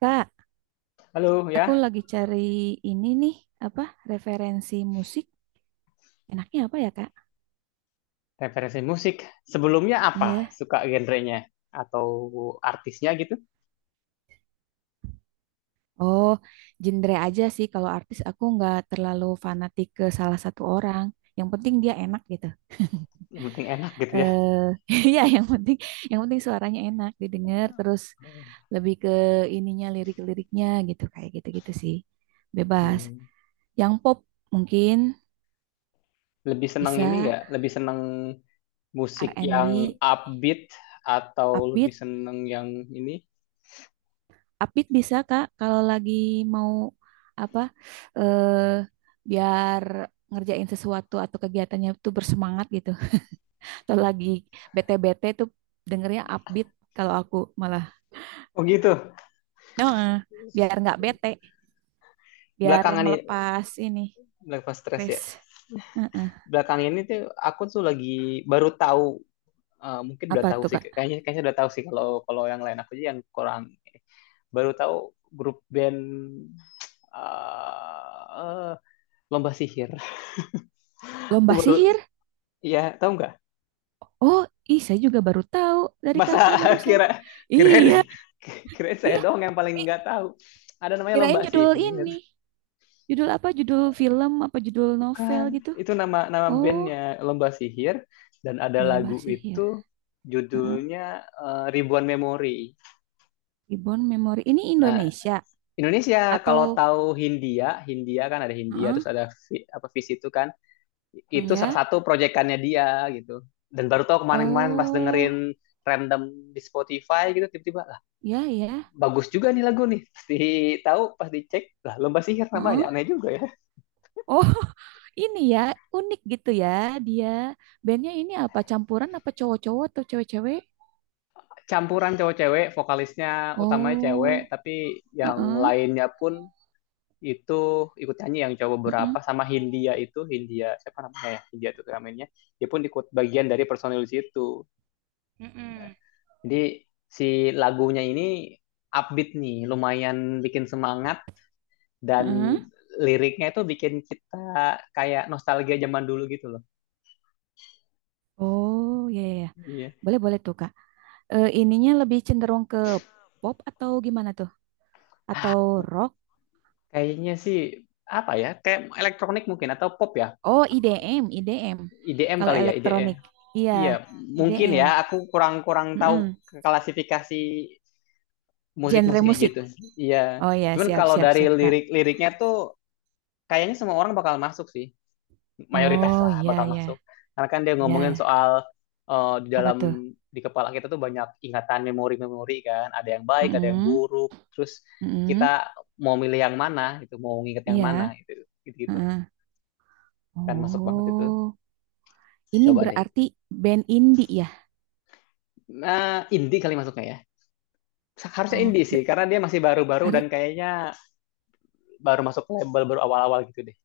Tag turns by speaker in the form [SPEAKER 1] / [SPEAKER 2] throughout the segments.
[SPEAKER 1] Kak,
[SPEAKER 2] Halo
[SPEAKER 1] aku
[SPEAKER 2] ya,
[SPEAKER 1] lagi cari ini nih, apa referensi musik. Enaknya apa ya, Kak?
[SPEAKER 2] referensi musik. Sebelumnya apa?
[SPEAKER 1] Iya.
[SPEAKER 2] Suka genrenya atau artisnya gitu?
[SPEAKER 1] Oh, genre aja sih. Kalau artis aku nggak terlalu fanatik ke salah satu orang. Yang penting dia enak gitu.
[SPEAKER 2] Yang penting enak gitu ya.
[SPEAKER 1] Eh, iya, yang penting suaranya enak didengar terus lebih ke ininya lirik-liriknya gitu kayak gitu-gitu sih. Bebas.
[SPEAKER 2] Hmm.
[SPEAKER 1] Yang pop mungkin
[SPEAKER 2] Lebih senang ini
[SPEAKER 1] bisa
[SPEAKER 2] nggak? Lebih senang musik yang
[SPEAKER 1] R&B,
[SPEAKER 2] upbeat atau lebih
[SPEAKER 1] upbeat.
[SPEAKER 2] senang yang ini?
[SPEAKER 1] Update bisa Kak kalau lagi mau apa eh biar ngerjain sesuatu atau kegiatannya tuh bersemangat gitu. Atau lagi bete-bete tuh dengernya upbeat kalau aku malah.
[SPEAKER 2] Oh gitu.
[SPEAKER 1] Nah, biar nggak bete, biar
[SPEAKER 2] Belakangan ini,
[SPEAKER 1] melepas ini
[SPEAKER 2] belakang pas stres
[SPEAKER 1] stres.
[SPEAKER 2] ya.
[SPEAKER 1] Heeh.
[SPEAKER 2] Belakang ini tuh aku tuh lagi baru tahu, eh, mungkin udah
[SPEAKER 1] Apa
[SPEAKER 2] tahu
[SPEAKER 1] tuh
[SPEAKER 2] sih.
[SPEAKER 1] Kak?
[SPEAKER 2] Kayaknya kayaknya udah tahu sih kalau kalau yang lain aku aja yang kurang baru tahu grup band eh, lomba sihir. Aku
[SPEAKER 1] Lomba
[SPEAKER 2] baru
[SPEAKER 1] sihir?
[SPEAKER 2] ya tahu nggak?
[SPEAKER 1] Oh, ih saya juga baru tahu dari
[SPEAKER 2] Masa
[SPEAKER 1] Kakak barusan.
[SPEAKER 2] kira kira
[SPEAKER 1] Iya,
[SPEAKER 2] kira saya
[SPEAKER 1] iya.
[SPEAKER 2] doang yang paling
[SPEAKER 1] Ih,
[SPEAKER 2] nggak tahu. Ada namanya lomba
[SPEAKER 1] kirain judul
[SPEAKER 2] sihir,
[SPEAKER 1] ini. Judul apa? Judul film apa judul novel
[SPEAKER 2] bukan?
[SPEAKER 1] gitu?
[SPEAKER 2] Itu nama nama
[SPEAKER 1] Oh,
[SPEAKER 2] bandnya lomba sihir dan ada
[SPEAKER 1] lomba
[SPEAKER 2] lagu itu
[SPEAKER 1] sihir. Heeh.
[SPEAKER 2] judulnya eh, Ribuan Memori.
[SPEAKER 1] Reborn Memory. Ini
[SPEAKER 2] Nah,
[SPEAKER 1] Indonesia
[SPEAKER 2] Indonesia kalau
[SPEAKER 1] atau
[SPEAKER 2] tahu Hindia, Hindia kan ada Hindia
[SPEAKER 1] heeh,
[SPEAKER 2] terus ada apa Vis itu kan itu salah
[SPEAKER 1] ya?
[SPEAKER 2] satu proyekannya dia gitu dan baru tau kemarin-kemarin pas dengerin
[SPEAKER 1] Oh,
[SPEAKER 2] random di Spotify gitu tiba-tiba lah
[SPEAKER 1] ya ya.
[SPEAKER 2] bagus juga nih lagu nih pasti tahu pas dicek lah lomba sihir namanya
[SPEAKER 1] Heeh.
[SPEAKER 2] aneh juga ya.
[SPEAKER 1] Oh, ini ya unik gitu ya dia. Bandnya ini apa? Campuran apa cowok-cowok atau cewek-cewek?
[SPEAKER 2] Campuran cowok cewek vokalisnya utamanya cewek
[SPEAKER 1] Oh,
[SPEAKER 2] tapi yang
[SPEAKER 1] heeh.
[SPEAKER 2] lainnya pun itu ikut nyanyi yang cowok
[SPEAKER 1] Heeh,
[SPEAKER 2] berapa sama Hindia itu Hindia siapa namanya ya Hindia itu namanya dia pun ikut bagian dari personil situ. Nah,
[SPEAKER 1] mm-mm.
[SPEAKER 2] jadi si lagunya ini upbeat nih lumayan bikin semangat dan
[SPEAKER 1] Heeh.
[SPEAKER 2] liriknya itu bikin kita kayak nostalgia zaman dulu gitu loh.
[SPEAKER 1] Oh, ya ya. Ya.
[SPEAKER 2] Iya.
[SPEAKER 1] Boleh boleh tuh, Kak. Eh, ininya lebih cenderung ke pop atau gimana tuh?
[SPEAKER 2] Ah,
[SPEAKER 1] Atau rock?
[SPEAKER 2] kayaknya sih apa ya? Kayak elektronik mungkin atau pop ya?
[SPEAKER 1] Oh, IDM, IDM.
[SPEAKER 2] IDM
[SPEAKER 1] Kalau
[SPEAKER 2] kali ya, IDM.
[SPEAKER 1] elektronik. Iya,
[SPEAKER 2] Iya, mungkin
[SPEAKER 1] IDM.
[SPEAKER 2] ya. Aku kurang-kurang tahu
[SPEAKER 1] Mm-mm.
[SPEAKER 2] klasifikasi musik
[SPEAKER 1] Genre
[SPEAKER 2] musiknya
[SPEAKER 1] musik.
[SPEAKER 2] gitu. Iya.
[SPEAKER 1] Oh ya,
[SPEAKER 2] Cuman
[SPEAKER 1] siap,
[SPEAKER 2] kalau
[SPEAKER 1] siap,
[SPEAKER 2] dari
[SPEAKER 1] siap, Kak.
[SPEAKER 2] lirik-liriknya tuh kayaknya semua orang bakal masuk sih, mayoritas
[SPEAKER 1] Oh
[SPEAKER 2] lah bakal
[SPEAKER 1] ya,
[SPEAKER 2] masuk.
[SPEAKER 1] ya,
[SPEAKER 2] Karena kan dia ngomongin
[SPEAKER 1] ya.
[SPEAKER 2] soal eh, di
[SPEAKER 1] Apa
[SPEAKER 2] dalam
[SPEAKER 1] tuh?
[SPEAKER 2] di kepala kita tuh banyak ingatan memori-memori kan, ada yang baik, ada yang
[SPEAKER 1] Mm-mm.
[SPEAKER 2] buruk. Terus kita
[SPEAKER 1] Mm-mm.
[SPEAKER 2] mau milih yang mana gitu, mau nginget yang mana
[SPEAKER 1] Iya.
[SPEAKER 2] gitu, gitu gitulah.
[SPEAKER 1] mm
[SPEAKER 2] Kan masuk banget itu.
[SPEAKER 1] Oh, ini
[SPEAKER 2] Coba deh.
[SPEAKER 1] berarti band indie ya?
[SPEAKER 2] Nah, indie kali masuknya ya. Harusnya
[SPEAKER 1] Oh,
[SPEAKER 2] indie sih,
[SPEAKER 1] da-
[SPEAKER 2] karena dia masih baru-baru dan
[SPEAKER 1] harus.
[SPEAKER 2] kayaknya baru masuk label baru awal-awal gitu deh.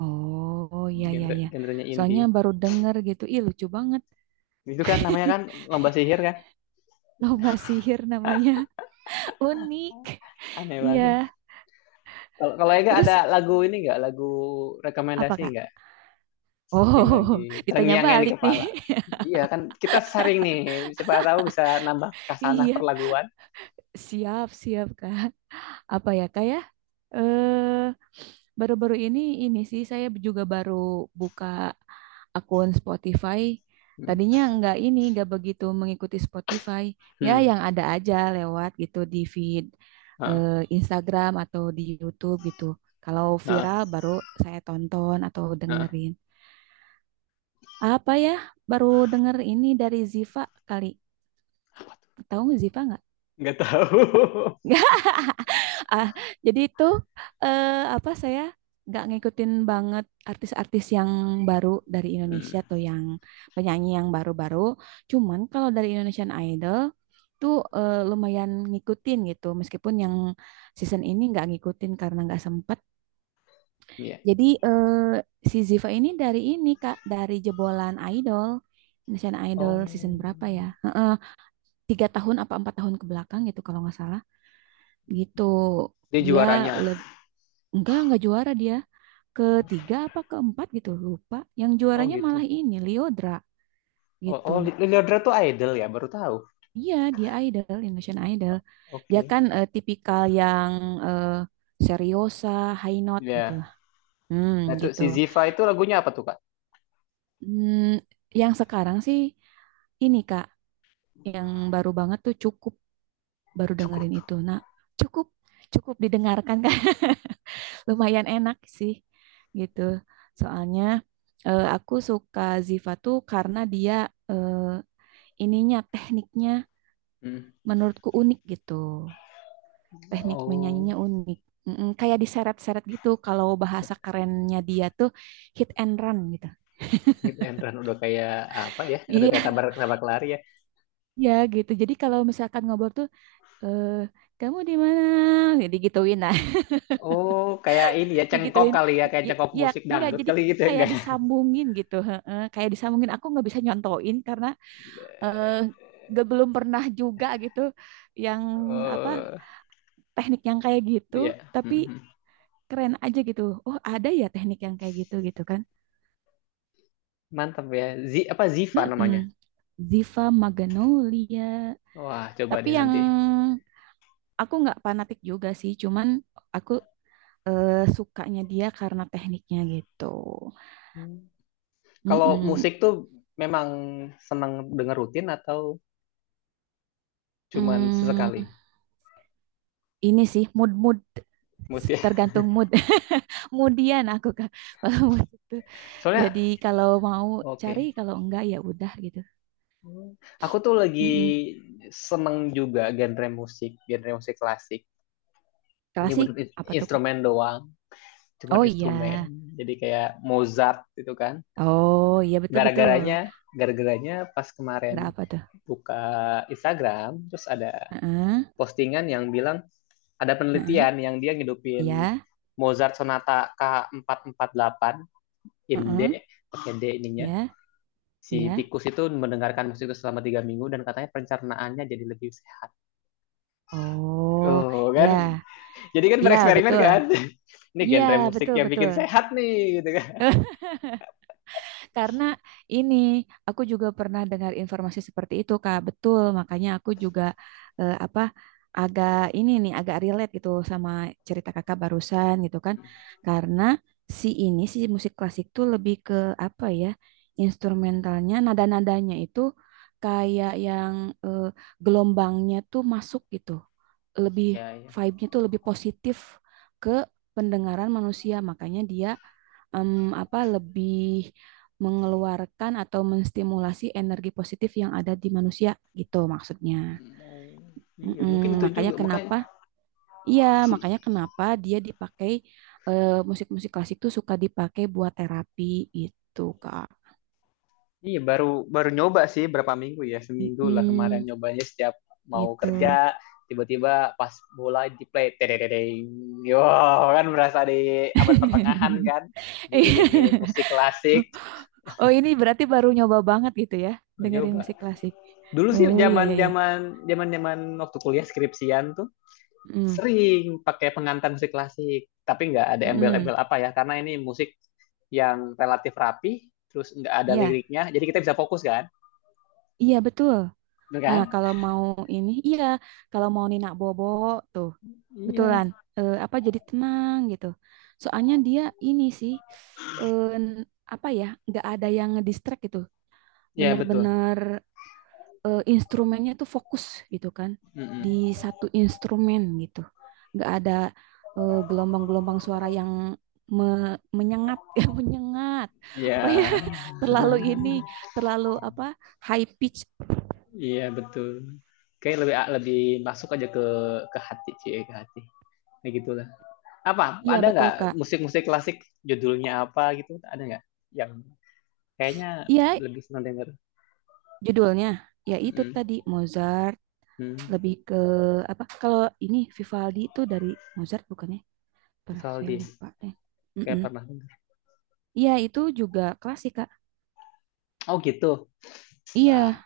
[SPEAKER 1] Oh, ya, ya,
[SPEAKER 2] Genre
[SPEAKER 1] ya.
[SPEAKER 2] genrenya
[SPEAKER 1] Soalnya
[SPEAKER 2] indie.
[SPEAKER 1] baru denger gitu. Ih, lucu banget.
[SPEAKER 2] Itu kan namanya kan lomba sihir kan.
[SPEAKER 1] Lomba sihir namanya. Unik.
[SPEAKER 2] Aneh
[SPEAKER 1] Iya.
[SPEAKER 2] banget. Kalau kalau Ega ada
[SPEAKER 1] Terus
[SPEAKER 2] lagu ini nggak, lagu
[SPEAKER 1] apa,
[SPEAKER 2] rekomendasi
[SPEAKER 1] Kak?
[SPEAKER 2] nggak yang
[SPEAKER 1] Oh,
[SPEAKER 2] lagi
[SPEAKER 1] ditanya
[SPEAKER 2] terngiang yang di
[SPEAKER 1] balik nih.
[SPEAKER 2] kepala? Iya kan kita sharing nih, siapa tahu bisa nambah kasanah
[SPEAKER 1] Iya,
[SPEAKER 2] perlaguan.
[SPEAKER 1] siap, siap, Kak. Apa ya, Kak ya? Eh, baru-baru ini sih saya juga baru buka akun Spotify.
[SPEAKER 2] Hmm,
[SPEAKER 1] Tadinya nggak ini, nggak begitu mengikuti Spotify. Ya,
[SPEAKER 2] hmm.
[SPEAKER 1] yang ada aja lewat gitu di feed
[SPEAKER 2] Heeh.
[SPEAKER 1] eh, Instagram atau di YouTube gitu. Kalau viral
[SPEAKER 2] Heeh.
[SPEAKER 1] baru saya tonton atau
[SPEAKER 2] Heeh.
[SPEAKER 1] dengerin. Apa ya? Baru denger ini dari Ziva kali. Tahu nggak Ziva nggak?
[SPEAKER 2] Nggak tahu.
[SPEAKER 1] Ah, jadi itu eh, apa saya nggak ngikutin banget artis-artis yang baru dari
[SPEAKER 2] Hmm,
[SPEAKER 1] Indonesia tuh yang penyanyi yang baru-baru. Cuman kalau dari Indonesian Idol tuh lumayan ngikutin gitu. Meskipun yang season ini nggak ngikutin karena nggak sempet.
[SPEAKER 2] iya.
[SPEAKER 1] Jadi si Ziva ini dari ini Kak, dari jebolan Idol. Indonesian Idol season
[SPEAKER 2] Oh,
[SPEAKER 1] berapa ya? Heeh, tiga tahun apa empat tahun ke belakang gitu kalau nggak salah. Gitu
[SPEAKER 2] dia
[SPEAKER 1] dia
[SPEAKER 2] juaranya.
[SPEAKER 1] le- enggak juara dia. Ketiga apa keempat gitu, lupa. Yang
[SPEAKER 2] Oh
[SPEAKER 1] juaranya
[SPEAKER 2] gitu.
[SPEAKER 1] malah ini, Liodra
[SPEAKER 2] Oh,
[SPEAKER 1] gitu.
[SPEAKER 2] oh Leodra tuh idol ya, baru tahu.
[SPEAKER 1] Iya, dia idol, Indonesian Idol. Dia
[SPEAKER 2] Oke.
[SPEAKER 1] kan tipikal yang eh, seriosa, high note gitu
[SPEAKER 2] Iya.
[SPEAKER 1] lah. Hmm,
[SPEAKER 2] Nah tuh
[SPEAKER 1] gitu.
[SPEAKER 2] si Ziva itu lagunya apa tuh Kak?
[SPEAKER 1] Hmm, yang sekarang sih ini Kak, yang baru banget tuh cukup baru dengerin
[SPEAKER 2] Cukup.
[SPEAKER 1] itu. Nah, cukup cukup didengarkan lumayan enak sih gitu. Soalnya aku suka Ziva tuh karena dia eh, ininya tekniknya
[SPEAKER 2] Hmm.
[SPEAKER 1] menurutku unik gitu. Teknik
[SPEAKER 2] Oh.
[SPEAKER 1] menyanyinya unik. Kayak diseret-seret gitu kalau bahasa kerennya dia tuh hit and run gitu.
[SPEAKER 2] Hit and run udah kayak apa ya? Udah kayak
[SPEAKER 1] Iya,
[SPEAKER 2] tabrak-tabrak lari ya.
[SPEAKER 1] ya gitu. Jadi kalau misalkan ngobrol tuh eh kamu di mana? Digituin gituin nah,
[SPEAKER 2] Oh, kayak ini ya cengkok
[SPEAKER 1] digituin.
[SPEAKER 2] kali ya, kayak cengkok
[SPEAKER 1] Ya
[SPEAKER 2] musik
[SPEAKER 1] enggak
[SPEAKER 2] dangdut
[SPEAKER 1] jadi
[SPEAKER 2] kali gitu ya,
[SPEAKER 1] kayak
[SPEAKER 2] enggak, ya?
[SPEAKER 1] disambungin gitu heeh. Kayak disambungin aku nggak bisa nyontoin karena eh gak belum pernah juga gitu yang apa
[SPEAKER 2] Oh,
[SPEAKER 1] teknik yang kayak gitu
[SPEAKER 2] iya.
[SPEAKER 1] tapi
[SPEAKER 2] Mhm.
[SPEAKER 1] keren aja gitu, oh ada ya teknik yang kayak gitu gitu kan.
[SPEAKER 2] Mantap ya. Z apa Ziva namanya?
[SPEAKER 1] mm Ziva Magnolia,
[SPEAKER 2] Wah, coba deh
[SPEAKER 1] tapi yang
[SPEAKER 2] nanti.
[SPEAKER 1] aku nggak fanatik juga sih cuman aku sukanya dia karena tekniknya gitu.
[SPEAKER 2] Hmm. Kalau
[SPEAKER 1] Mm-mm.
[SPEAKER 2] musik tuh memang senang denger rutin atau cuman sesekali?
[SPEAKER 1] mm ini sih mood mood,
[SPEAKER 2] Mood ya.
[SPEAKER 1] tergantung mood, moodian aku Kak, kalau mood itu.
[SPEAKER 2] Soalnya
[SPEAKER 1] Jadi kalau mau cari,
[SPEAKER 2] oke.
[SPEAKER 1] kalau enggak ya udah gitu.
[SPEAKER 2] Hmm. Aku tuh lagi
[SPEAKER 1] Mm-mm.
[SPEAKER 2] seneng juga genre musik klasik. Ini
[SPEAKER 1] Klasik
[SPEAKER 2] bener
[SPEAKER 1] apa tuh Kak?
[SPEAKER 2] instrumen doang
[SPEAKER 1] Oh
[SPEAKER 2] cuman
[SPEAKER 1] iya,
[SPEAKER 2] instrumen jadi kayak Mozart gitu kan.
[SPEAKER 1] oh iya betul betul.
[SPEAKER 2] Gara-garanya gara-garanya pas
[SPEAKER 1] Gerak
[SPEAKER 2] kemarin
[SPEAKER 1] apa tuh?
[SPEAKER 2] buka Instagram terus ada
[SPEAKER 1] Heeh,
[SPEAKER 2] postingan yang bilang ada
[SPEAKER 1] heeh,
[SPEAKER 2] penelitian yang dia ngidupin
[SPEAKER 1] iya,
[SPEAKER 2] Mozart sonata K448 in D
[SPEAKER 1] heeh,
[SPEAKER 2] pakai D ininya
[SPEAKER 1] iya, iya.
[SPEAKER 2] si tikus itu mendengarkan musik itu selama 3 minggu dan katanya pencernaannya jadi lebih sehat.
[SPEAKER 1] Oh,
[SPEAKER 2] Oh kan,
[SPEAKER 1] ya,
[SPEAKER 2] jadi kan
[SPEAKER 1] iya
[SPEAKER 2] bereksperimen
[SPEAKER 1] betul,
[SPEAKER 2] kan? Ini
[SPEAKER 1] iya
[SPEAKER 2] genre musik
[SPEAKER 1] betul
[SPEAKER 2] yang
[SPEAKER 1] betul.
[SPEAKER 2] bikin sehat nih, gitu kan?
[SPEAKER 1] Karena ini aku juga pernah dengar informasi seperti itu, Kak. Betul, makanya aku juga apa agak ini nih agak relate gitu sama cerita Kakak barusan gitu kan. Karena si ini si musik klasik tuh lebih ke apa ya? Instrumentalnya, nada-nadanya itu kayak yang eh, gelombangnya tuh masuk gitu. Lebih
[SPEAKER 2] Ya, ya.
[SPEAKER 1] vibe-nya tuh lebih positif ke pendengaran manusia, makanya dia em, apa lebih mengeluarkan atau menstimulasi energi positif yang ada di manusia gitu maksudnya.
[SPEAKER 2] Mau iya
[SPEAKER 1] Mm-mm,
[SPEAKER 2] mungkin itu
[SPEAKER 1] makanya
[SPEAKER 2] juga makanya
[SPEAKER 1] kenapa? Iya,
[SPEAKER 2] sih.
[SPEAKER 1] makanya kenapa dia dipakai musik-musik klasik tuh suka dipakai buat terapi gitu, Kak.
[SPEAKER 2] Iya baru baru nyoba sih berapa minggu ya seminggu lah kemarin
[SPEAKER 1] Mm-mm,
[SPEAKER 2] nyobanya setiap mau
[SPEAKER 1] gitu.
[SPEAKER 2] kerja tiba-tiba pas bola di play tedededeng yo kan berasa di abad pertengahan kan diiringi
[SPEAKER 1] Iya.
[SPEAKER 2] musik klasik
[SPEAKER 1] Oh, ini berarti baru nyoba banget gitu ya,
[SPEAKER 2] baru
[SPEAKER 1] dengerin
[SPEAKER 2] nyoba.
[SPEAKER 1] musik klasik.
[SPEAKER 2] Dulu sih
[SPEAKER 1] Oh, iya iya
[SPEAKER 2] zaman
[SPEAKER 1] iya.
[SPEAKER 2] zaman zaman zaman waktu kuliah skripsian tuh sering pakai pengantar musik klasik, tapi nggak ada
[SPEAKER 1] Mm, mm-mm.
[SPEAKER 2] embel-embel apa ya, karena ini musik yang relatif rapi, terus nggak ada
[SPEAKER 1] Iya,
[SPEAKER 2] liriknya, jadi kita bisa fokus kan,
[SPEAKER 1] iya betul.
[SPEAKER 2] bener
[SPEAKER 1] Nah,
[SPEAKER 2] kan?
[SPEAKER 1] kalau mau ini, iya, kalau mau Nina Bobo tuh, betulan,
[SPEAKER 2] Iya,
[SPEAKER 1] apa jadi tenang gitu. Soalnya dia ini sih, eh, apa ya, nggak ada yang ngedistract gitu.
[SPEAKER 2] iya betul.
[SPEAKER 1] Bener-bener instrumennya tuh fokus gitu kan, di
[SPEAKER 2] Mm-mm.
[SPEAKER 1] satu instrumen gitu. Nggak ada gelombang-gelombang suara yang menyengat, ya menyengat,
[SPEAKER 2] Iya,
[SPEAKER 1] apa ya, terlalu ini, terlalu apa, high pitch.
[SPEAKER 2] iya betul. Kayak lebih masuk aja ke hati, cie ke hati, kayak gitulah. Apa
[SPEAKER 1] Iya
[SPEAKER 2] ada
[SPEAKER 1] betul
[SPEAKER 2] nggak
[SPEAKER 1] Kak.
[SPEAKER 2] musik-musik klasik judulnya apa gitu? Ada nggak yang kayaknya
[SPEAKER 1] Iya,
[SPEAKER 2] lebih senang denger?
[SPEAKER 1] judulnya ya itu
[SPEAKER 2] Mm-mm.
[SPEAKER 1] tadi Mozart,
[SPEAKER 2] Hmm.
[SPEAKER 1] lebih ke apa? Kalau ini Vivaldi itu dari Mozart bukannya? Per saya
[SPEAKER 2] Vivaldi,
[SPEAKER 1] lupa deh.
[SPEAKER 2] kayak
[SPEAKER 1] Mm-mm.
[SPEAKER 2] pernah.
[SPEAKER 1] Iya itu juga klasik Kak.
[SPEAKER 2] Oh gitu. Wah,
[SPEAKER 1] Iya.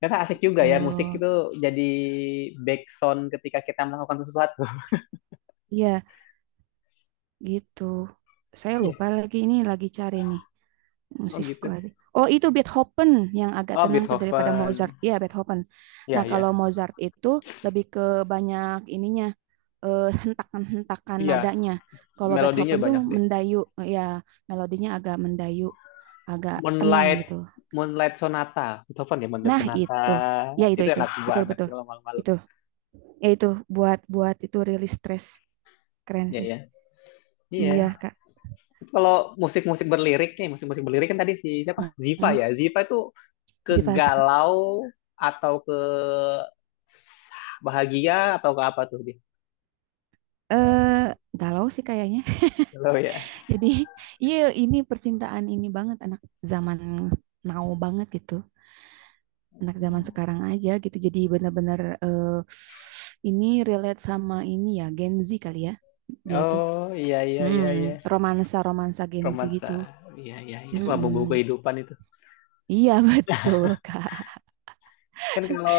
[SPEAKER 2] ternyata asik juga ya musik
[SPEAKER 1] Oh,
[SPEAKER 2] itu jadi background ketika kita melakukan sesuatu.
[SPEAKER 1] iya, gitu. Saya
[SPEAKER 2] Iya.
[SPEAKER 1] lupa lagi ini lagi cari nih
[SPEAKER 2] Oh
[SPEAKER 1] musik
[SPEAKER 2] gitu.
[SPEAKER 1] lagi. Oh, itu Beethoven yang agak
[SPEAKER 2] Oh
[SPEAKER 1] tenang tuh daripada Mozart.
[SPEAKER 2] Beethoven.
[SPEAKER 1] Iya, Beethoven.
[SPEAKER 2] Iya
[SPEAKER 1] Nah, kalau
[SPEAKER 2] iya.
[SPEAKER 1] Mozart itu lebih ke banyak ininya hentakan-hentakan
[SPEAKER 2] Iya.
[SPEAKER 1] nadanya. Kalau
[SPEAKER 2] Melodinya
[SPEAKER 1] Beethoven tuh
[SPEAKER 2] banyak deh.
[SPEAKER 1] mendayu, ya melodinya agak mendayu, agak tenang
[SPEAKER 2] Moonlight
[SPEAKER 1] gitu.
[SPEAKER 2] Moonlight Sonata. Beethoven ya Moonlight
[SPEAKER 1] Nah,
[SPEAKER 2] Sonata.
[SPEAKER 1] itu. Ya, itu
[SPEAKER 2] Itu
[SPEAKER 1] itu.
[SPEAKER 2] enak
[SPEAKER 1] Betul,
[SPEAKER 2] banget
[SPEAKER 1] betul.
[SPEAKER 2] kalau malam-malam.
[SPEAKER 1] Itu. Ya itu buat buat itu rilis stres. Keren
[SPEAKER 2] Iya
[SPEAKER 1] sih.
[SPEAKER 2] ya. Iya.
[SPEAKER 1] Iya, Kak.
[SPEAKER 2] Kalau musik-musik berlirik nih, musik-musik berlirik kan tadi si siapa? Ziva
[SPEAKER 1] Mm-mm.
[SPEAKER 2] ya. Ziva itu ke
[SPEAKER 1] Ziva, Ziva.
[SPEAKER 2] galau atau ke bahagia atau ke apa tuh dia?
[SPEAKER 1] Eh, galau sih kayaknya.
[SPEAKER 2] Galau ya.
[SPEAKER 1] Jadi, iya, ini percintaan ini banget anak zaman now banget gitu. Anak zaman sekarang aja gitu. Jadi benar-benar ini relate sama ini ya Gen Z kali ya. Dia itu.
[SPEAKER 2] Oh iya iya iya iya.
[SPEAKER 1] Hmm, romansa-romansa Gen Z
[SPEAKER 2] Romansa.
[SPEAKER 1] gitu.
[SPEAKER 2] Iya iya iya. Wah, bumbu
[SPEAKER 1] Mm-mm.
[SPEAKER 2] kehidupan itu.
[SPEAKER 1] Iya betul, Kak.
[SPEAKER 2] Kan kalau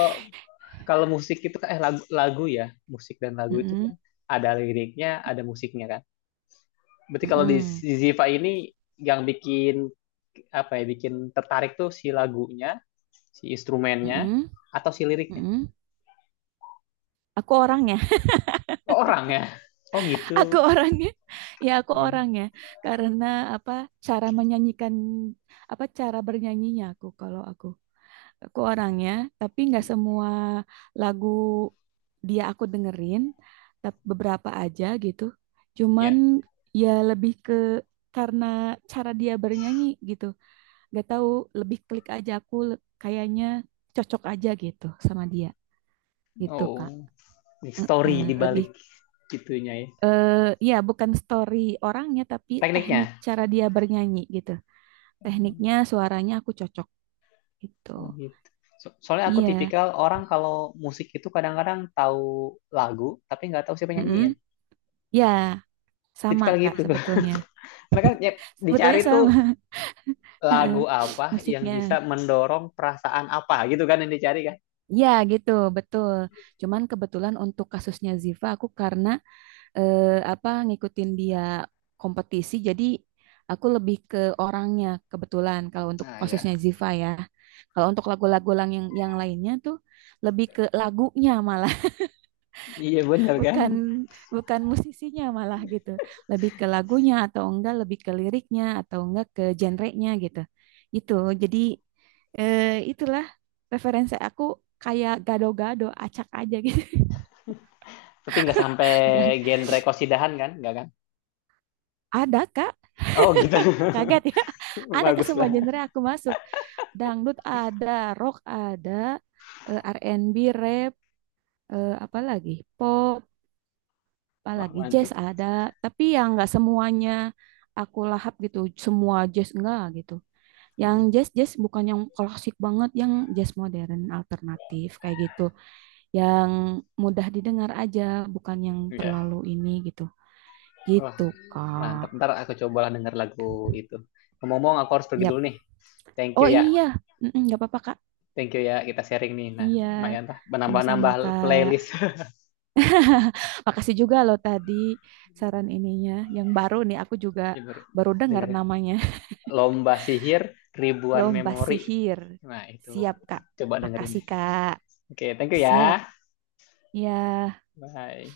[SPEAKER 2] kalau musik itu kan eh lagu, lagu ya, musik dan lagu itu kan
[SPEAKER 1] Mm-mm.
[SPEAKER 2] ada liriknya, ada musiknya kan. Berarti kalau di
[SPEAKER 1] Mm-mm.
[SPEAKER 2] si Ziva ini yang bikin apa ya, bikin tertarik tuh si lagunya, si instrumennya
[SPEAKER 1] Mm-mm.
[SPEAKER 2] atau si liriknya?
[SPEAKER 1] Mm-mm. Aku orangnya
[SPEAKER 2] Oh, orang ya. Oh gitu.
[SPEAKER 1] aku orangnya ya aku
[SPEAKER 2] Iya.
[SPEAKER 1] orangnya karena apa cara menyanyikan apa cara bernyanyinya aku kalau aku orangnya tapi nggak semua lagu dia aku dengerin tapi beberapa aja gitu cuman
[SPEAKER 2] Ya.
[SPEAKER 1] ya lebih ke karena cara dia bernyanyi gitu, nggak tahu lebih klik aja aku kayaknya cocok aja gitu sama dia gitu Kak.
[SPEAKER 2] Oh, story di
[SPEAKER 1] Mm-mm, lebih
[SPEAKER 2] balik gitunya ya.
[SPEAKER 1] eh ya, bukan story orangnya, tapi teknik
[SPEAKER 2] Tekniknya.
[SPEAKER 1] cara dia bernyanyi gitu. Tekniknya, suaranya aku cocok gitu.
[SPEAKER 2] Oh gitu. Soalnya aku
[SPEAKER 1] Iya,
[SPEAKER 2] tipikal orang kalau musik itu kadang-kadang tahu lagu tapi nggak tahu siapa
[SPEAKER 1] mm
[SPEAKER 2] nyanyiin.
[SPEAKER 1] ya, sama
[SPEAKER 2] Tipikal
[SPEAKER 1] Kak
[SPEAKER 2] gitu.
[SPEAKER 1] sebetulnya.
[SPEAKER 2] Karena kan ya, dicari
[SPEAKER 1] Sebetulnya
[SPEAKER 2] tuh
[SPEAKER 1] sama heeh,
[SPEAKER 2] lagu apa yang
[SPEAKER 1] musiknya.
[SPEAKER 2] bisa mendorong perasaan apa gitu kan yang dicari kan.
[SPEAKER 1] Ya gitu, betul. Cuman kebetulan untuk kasusnya Ziva, aku karena eh, apa ngikutin dia kompetisi jadi aku lebih ke orangnya, kebetulan kalau untuk
[SPEAKER 2] Nah, ya.
[SPEAKER 1] khususnya Ziva ya. Kalau untuk lagu-lagu yang lainnya tuh lebih ke lagunya malah,
[SPEAKER 2] Iya bener kan.
[SPEAKER 1] bukan bukan musisinya malah gitu, lebih ke lagunya atau enggak lebih ke liriknya atau enggak ke genrenya gitu. Itu jadi eh, itulah referensi aku, kayak gado-gado acak aja gitu.
[SPEAKER 2] Tapi nggak sampai
[SPEAKER 1] Gak-
[SPEAKER 2] genre kosidahan kan, nggak kan?
[SPEAKER 1] ada kak,
[SPEAKER 2] Oh gitu.
[SPEAKER 1] kaget ya, ada, ke
[SPEAKER 2] Bagus
[SPEAKER 1] semua
[SPEAKER 2] lah.
[SPEAKER 1] genre aku masuk. Dangdut ada, rock ada, eh, R&B, rap, eh, apa lagi pop, apa
[SPEAKER 2] Wah
[SPEAKER 1] lagi jazz
[SPEAKER 2] mantep.
[SPEAKER 1] ada. Tapi yang nggak semuanya aku lahap gitu, semua jazz enggak gitu. Yang
[SPEAKER 2] Hmm,
[SPEAKER 1] jazz jazz bukan yang klasik banget, yang jazz modern alternatif kayak gitu, yang mudah didengar aja, bukan yang
[SPEAKER 2] iya.
[SPEAKER 1] terlalu ini gitu.
[SPEAKER 2] Wah
[SPEAKER 1] Gitu,
[SPEAKER 2] mantep.
[SPEAKER 1] Kak.
[SPEAKER 2] Ntar aku cobalah denger lagu itu. Ngomong-ngomong aku harus pergi dulu
[SPEAKER 1] Yap.
[SPEAKER 2] nih. Thank you
[SPEAKER 1] Oh
[SPEAKER 2] ya.
[SPEAKER 1] iya, mm-mm, nggak apa-apa, Kak.
[SPEAKER 2] Thank you ya, kita sharing nih. Nah,
[SPEAKER 1] Iya,
[SPEAKER 2] lumayan lah
[SPEAKER 1] sama-sama,
[SPEAKER 2] menambah-nambah playlist
[SPEAKER 1] Kak. Makasih juga lo tadi saran ininya. Yang baru nih aku juga baru dengar
[SPEAKER 2] dengerin
[SPEAKER 1] namanya.
[SPEAKER 2] lomba sihir ribuan
[SPEAKER 1] Lomba
[SPEAKER 2] memori.
[SPEAKER 1] sihir.
[SPEAKER 2] Nah, itu
[SPEAKER 1] Siap, Kak.
[SPEAKER 2] coba dengerin.
[SPEAKER 1] Makasih, Kak.
[SPEAKER 2] Oke, okay, thank you
[SPEAKER 1] Siap.
[SPEAKER 2] ya.
[SPEAKER 1] Ya,
[SPEAKER 2] Bye.